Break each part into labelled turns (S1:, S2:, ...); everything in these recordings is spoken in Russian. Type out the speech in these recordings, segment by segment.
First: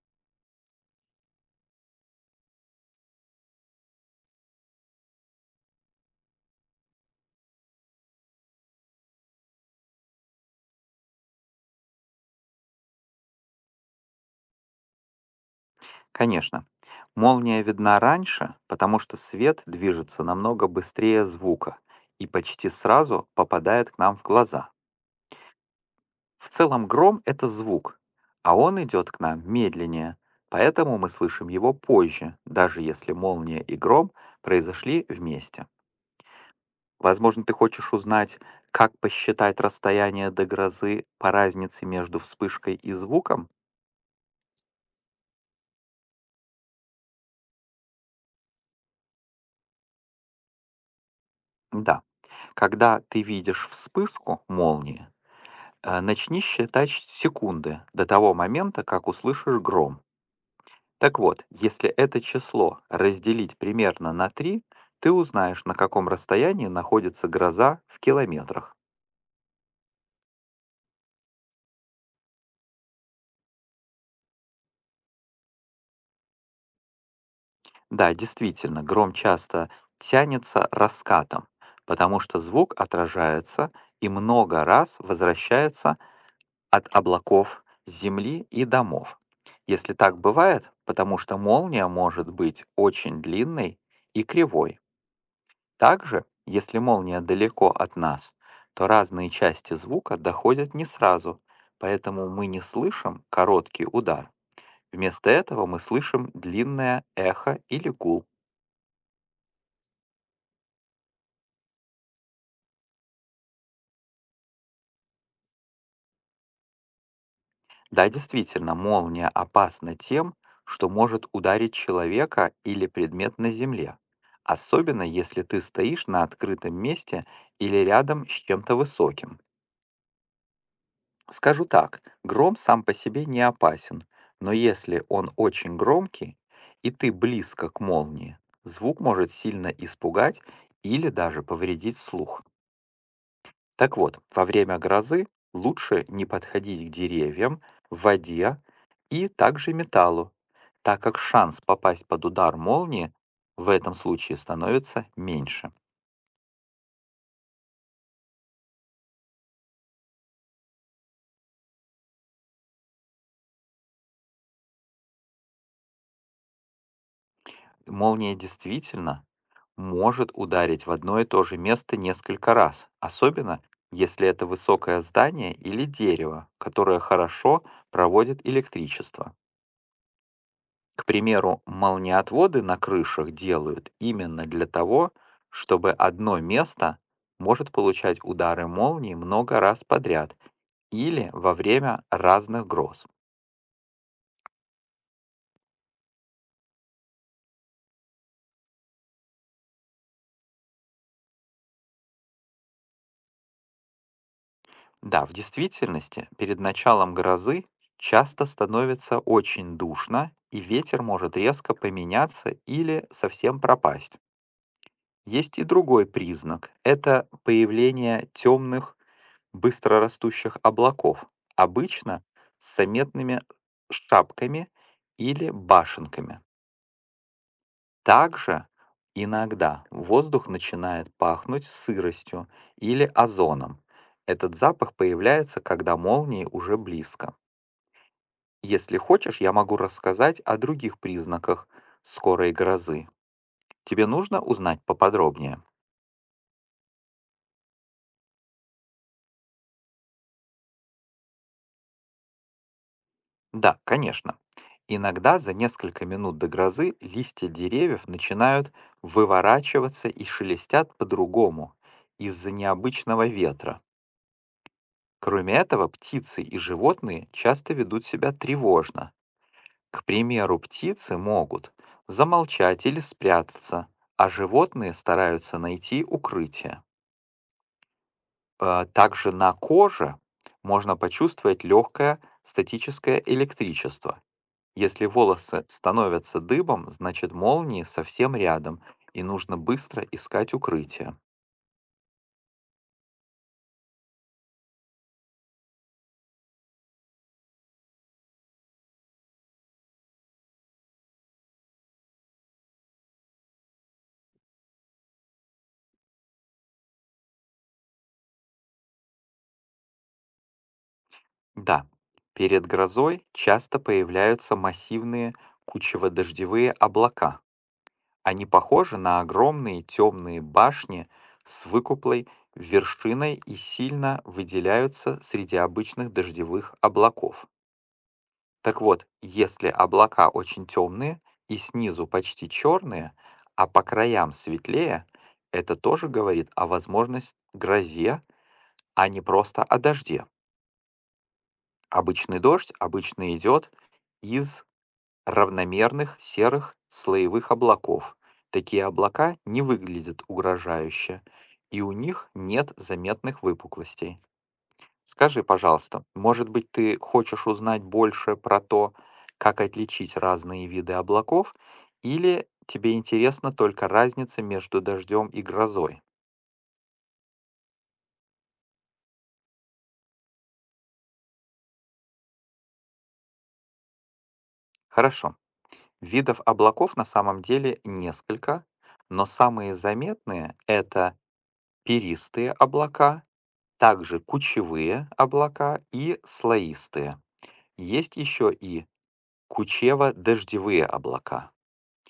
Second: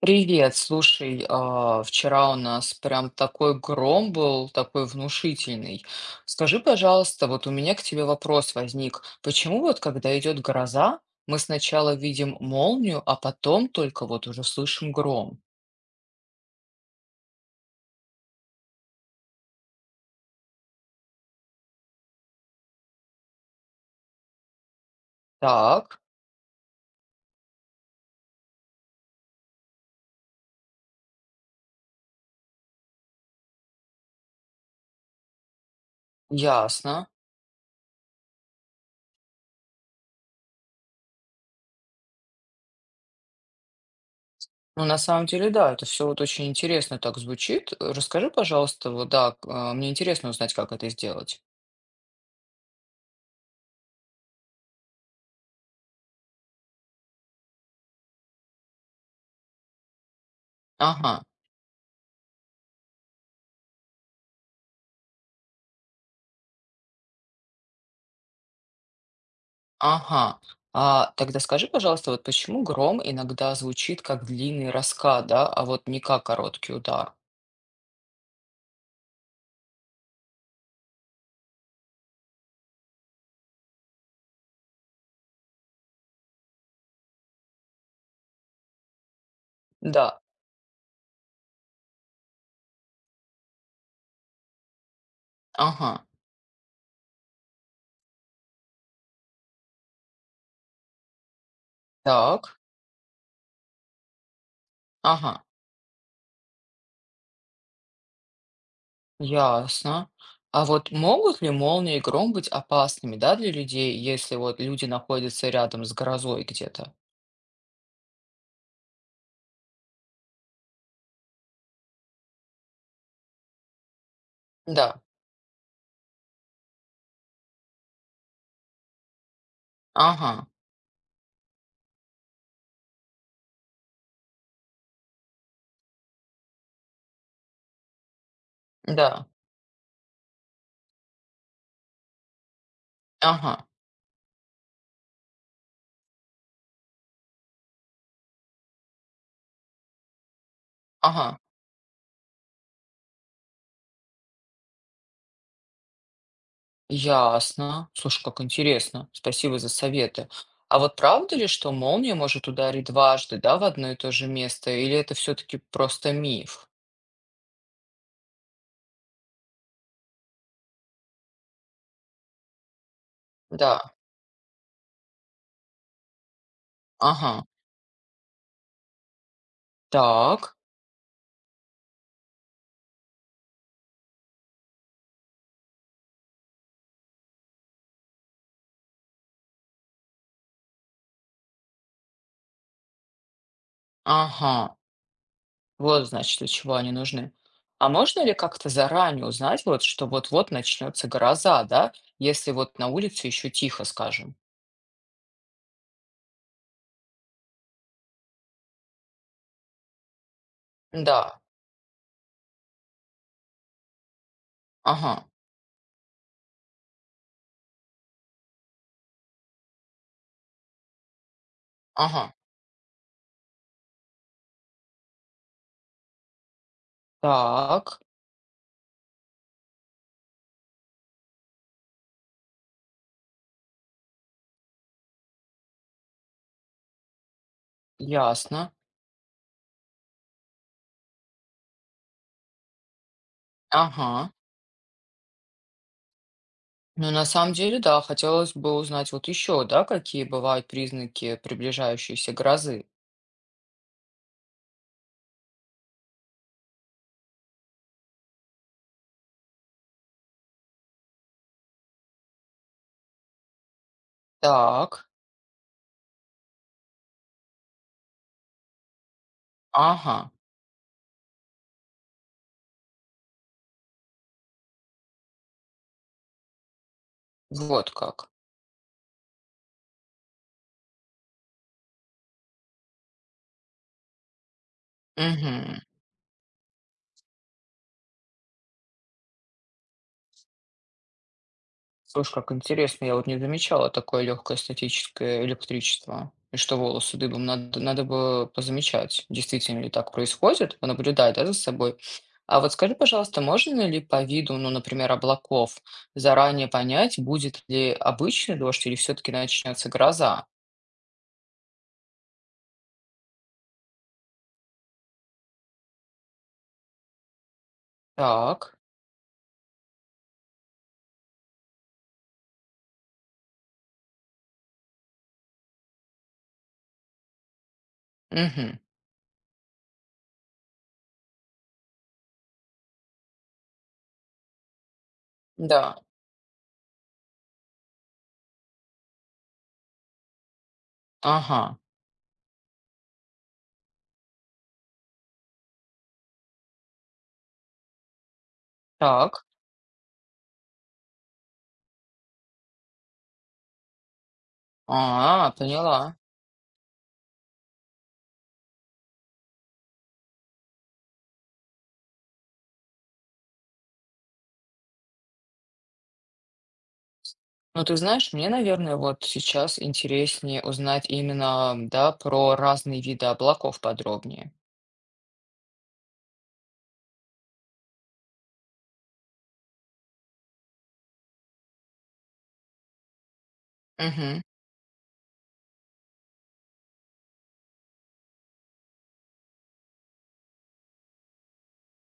S1: Привет, слушай, а, вчера у нас прям такой гром был, такой внушительный. Скажи, пожалуйста, вот у меня к тебе вопрос возник. Почему вот когда идет гроза, мы сначала видим молнию, а потом только вот уже слышим гром?
S2: Конечно. Молния видна раньше, потому что свет движется намного быстрее звука и почти сразу попадает к нам в глаза.
S1: Так,
S2: В целом гром— это звук, а он идет к нам медленнее, поэтому мы слышим его позже, даже если молния и гром произошли вместе.
S1: ясно.
S2: Возможно, ты хочешь узнать, как посчитать расстояние до грозы по разнице между вспышкой и звуком?
S1: Ну, на самом деле, да, это все вот очень интересно так звучит. Расскажи, пожалуйста, вот да, а, мне интересно узнать, как это сделать.
S2: Да. Когда ты видишь вспышку молнии, начни считать секунды до того момента, как услышишь гром. Так
S1: Ага.
S2: вот, если это число разделить примерно на 3, ты узнаешь, на каком расстоянии находится гроза в километрах.
S1: Ага. А тогда скажи, пожалуйста, вот почему гром иногда звучит как длинный раскат, да, а вот не как короткий удар?
S2: Да, действительно, гром часто тянется раскатом, потому что звук отражается и много раз возвращается от облаков земли и домов. Если так
S1: Да.
S2: бывает, потому что молния может быть очень длинной и кривой.
S1: Ага.
S2: Также, если молния далеко от нас, то разные части звука доходят не сразу, поэтому мы
S1: Так.
S2: не слышим короткий удар. Вместо
S1: Ага.
S2: этого мы слышим длинное эхо или гул.
S1: Ясно. А вот могут ли молнии и гром быть опасными, да, для людей, если вот люди находятся рядом с грозой где-то?
S2: Да, действительно, молния опасна тем, что может ударить человека или предмет на земле,
S1: Да.
S2: особенно если ты стоишь на открытом месте или рядом с чем-то высоким.
S1: Ага.
S2: Скажу так, гром сам по себе не опасен, но если он очень громкий и ты близко к молнии, звук
S1: Да.
S2: может сильно испугать или даже повредить слух.
S1: Ага.
S2: Так вот, во время грозы лучше не подходить к деревьям, воде и также металлу, так как
S1: Ага.
S2: шанс попасть под удар молнии в этом случае становится меньше.
S1: Ясно. Слушай, как интересно. Спасибо за советы. А вот правда ли, что молния может ударить дважды, да, в одно и то же место, или это все-таки просто миф?
S2: Молния действительно может ударить в одно и то же место несколько раз, особенно
S1: Да.
S2: если это высокое здание или дерево, которое
S1: Ага.
S2: хорошо проводит электричество.
S1: Так.
S2: К примеру, молниеотводы на крышах делают именно для того, чтобы одно место может получать удары молнии много раз подряд или во время разных гроз.
S1: Ага. Вот, значит, для чего они нужны. А можно ли как-то заранее узнать, вот, что вот-вот начнется гроза, да, если вот на улице еще тихо, скажем?
S2: Да, в действительности, перед началом грозы часто становится очень душно, и ветер может
S1: Да.
S2: резко поменяться или совсем пропасть.
S1: Ага.
S2: Есть и другой признак– это появление темных, быстрорастущих облаков, обычно
S1: Ага.
S2: с заметными шапками или башенками.
S1: Так.
S2: Также иногда воздух начинает пахнуть сыростью или озоном. Этот запах появляется, когда молнии уже близко.
S1: Ясно.
S2: Если хочешь, я могу рассказать о других признаках скорой грозы. Тебе
S1: Ага.
S2: нужно узнать поподробнее?
S1: Ну, на самом деле, да, хотелось бы узнать вот еще, да, какие бывают признаки приближающейся грозы.
S2: Да, конечно. Иногда за несколько минут до грозы листья деревьев начинают выворачиваться и шелестят по-другому из-за необычного ветра.
S1: Так,
S2: Кроме этого, птицы и животные часто ведут себя тревожно. К
S1: ага,
S2: примеру, птицы могут замолчать или спрятаться, а животные стараются найти укрытие.
S1: вот как.
S2: Также на коже можно почувствовать легкое статическое электричество. Если волосы
S1: Угу.
S2: становятся дыбом, значит молнии совсем рядом, и нужно быстро искать укрытие.
S1: Слушай, как интересно, я вот не замечала такое легкое статическое электричество. И что волосы дыбом, надо бы позамечать, действительно ли так происходит, понаблюдать, да, за собой. А вот скажи, пожалуйста, можно ли по виду, ну, например, облаков, заранее понять, будет ли обычный дождь или все-таки начнется гроза?
S2: Да, перед грозой часто появляются массивные кучево-дождевые облака. Они
S1: Так.
S2: похожи на огромные темные башни с выпуклой вершиной и сильно выделяются среди обычных дождевых облаков.
S1: Угу.
S2: Так вот, если облака очень темные и снизу почти черные, а по краям светлее, это
S1: Да,
S2: тоже говорит о возможности грозе, а не просто о дожде.
S1: ага,
S2: Обычный дождь обычно идет из равномерных серых слоевых облаков. Такие облака
S1: так,
S2: не выглядят угрожающе, и у них нет заметных выпуклостей. Скажи,
S1: а,
S2: пожалуйста,
S1: поняла.
S2: может быть, ты хочешь узнать больше про то, как отличить разные виды облаков, или тебе интересна только разница между дождем и грозой?
S1: Ну, ты знаешь, мне, наверное, вот сейчас интереснее узнать именно, да, про разные виды облаков подробнее.
S2: Хорошо. Видов облаков на самом деле несколько, но самые заметные— это перистые облака, также
S1: Угу.
S2: кучевые облака и слоистые. Есть еще и кучево-дождевые облака.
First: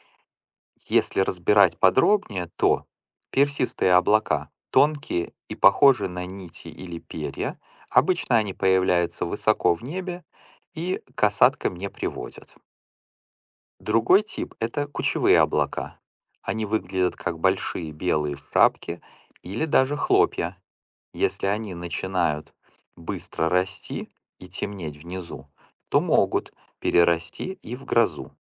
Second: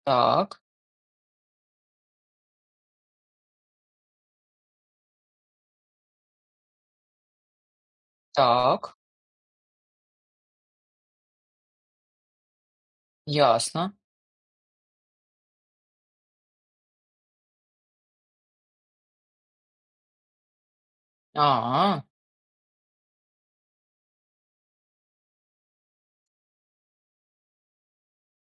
S1: Так,
S2: Если разбирать подробнее, то персистые облака тонкие и похожи на нити или перья. Обычно они
S1: так,
S2: появляются высоко в небе и к осадкам не приводят.
S1: ясно.
S2: Другой тип— это кучевые облака. Они выглядят как большие белые шапки или даже хлопья. Если они
S1: А,
S2: начинают быстро расти и темнеть внизу, то могут перерасти и в грозу.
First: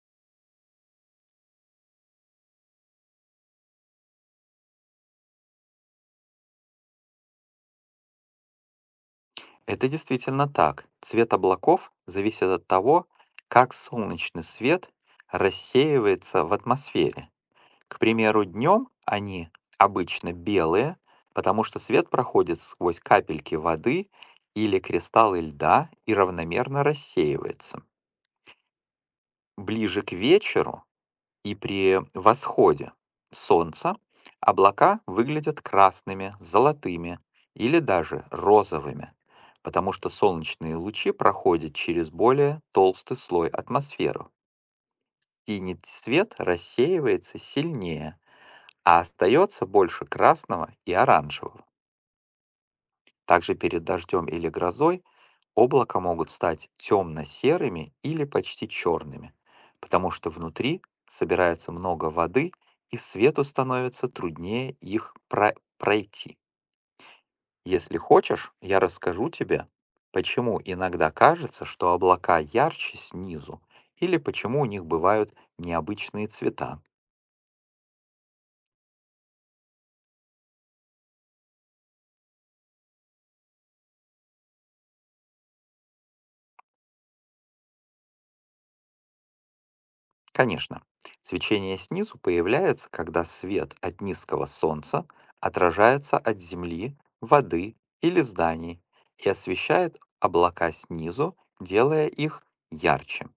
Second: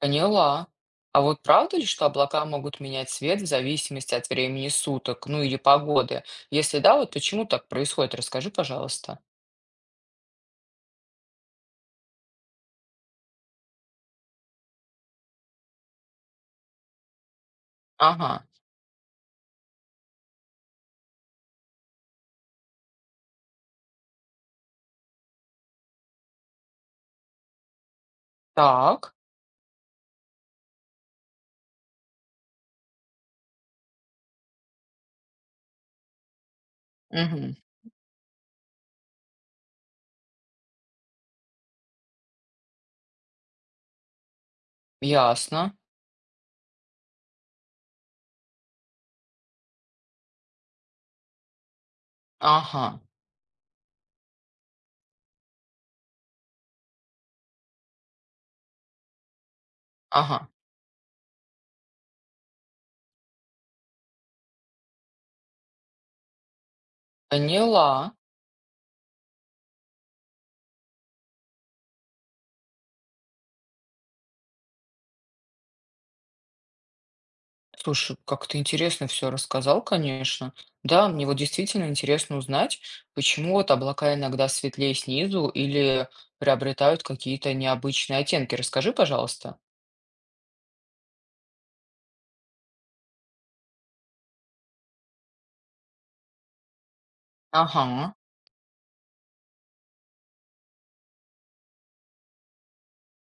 S1: поняла. А вот правда ли, что облака могут менять цвет в зависимости от времени суток, ну или погоды? Если да, вот почему так происходит, расскажи, пожалуйста.
S2: Это действительно так. Цвет облаков зависит от того, как солнечный свет рассеивается в атмосфере. К
S1: Ага,
S2: примеру, днем они обычно белые, потому что свет проходит сквозь капельки воды или кристаллы льда и равномерно рассеивается.
S1: так,
S2: Ближе к вечеру и при восходе солнца облака выглядят красными, золотыми
S1: угу,
S2: или даже розовыми, потому что солнечные лучи проходят через более толстый слой атмосферы.
S1: ясно.
S2: Синий цвет рассеивается сильнее, а остается больше красного и оранжевого.
S1: Ага,
S2: Также перед дождем или грозой облака могут стать темно-серыми или почти черными, потому что
S1: ага,
S2: внутри собирается много воды и свету становится труднее их пройти. Если
S1: поняла.
S2: хочешь, я расскажу тебе, почему иногда кажется, что облака ярче снизу, или почему у них бывают необычные цвета.
S1: Слушай, как ты интересно все рассказал, конечно. Да, мне вот действительно интересно узнать, почему вот облака иногда светлее снизу или приобретают какие-то необычные оттенки. Расскажи, пожалуйста.
S2: Конечно, свечение снизу появляется, когда свет от низкого солнца отражается от земли, воды
S1: Ага,
S2: или зданий и освещает облака снизу, делая их ярче.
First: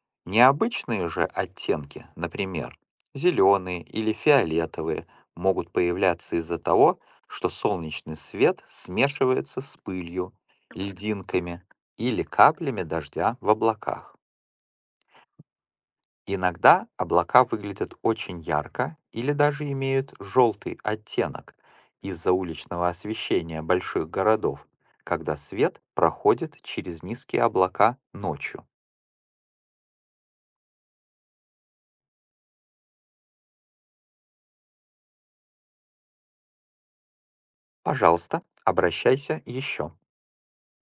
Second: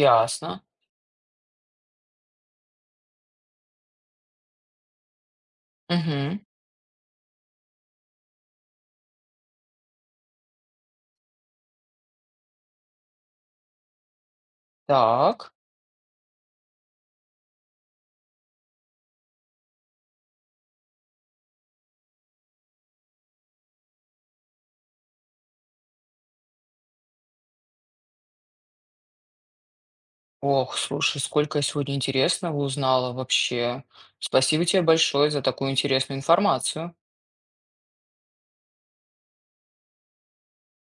S1: ясно.
S2: Необычные же оттенки, например, зеленые или фиолетовые, могут появляться
S1: Угу,
S2: из-за того, что солнечный свет смешивается с пылью, льдинками или каплями дождя в облаках.
S1: так.
S2: Иногда облака выглядят очень ярко или даже имеют желтый оттенок из-за уличного освещения больших городов, когда свет проходит через низкие облака ночью.
S1: Ох, слушай, сколько я сегодня интересного узнала вообще. Спасибо тебе большое за такую интересную информацию.
S2: Пожалуйста, обращайся еще.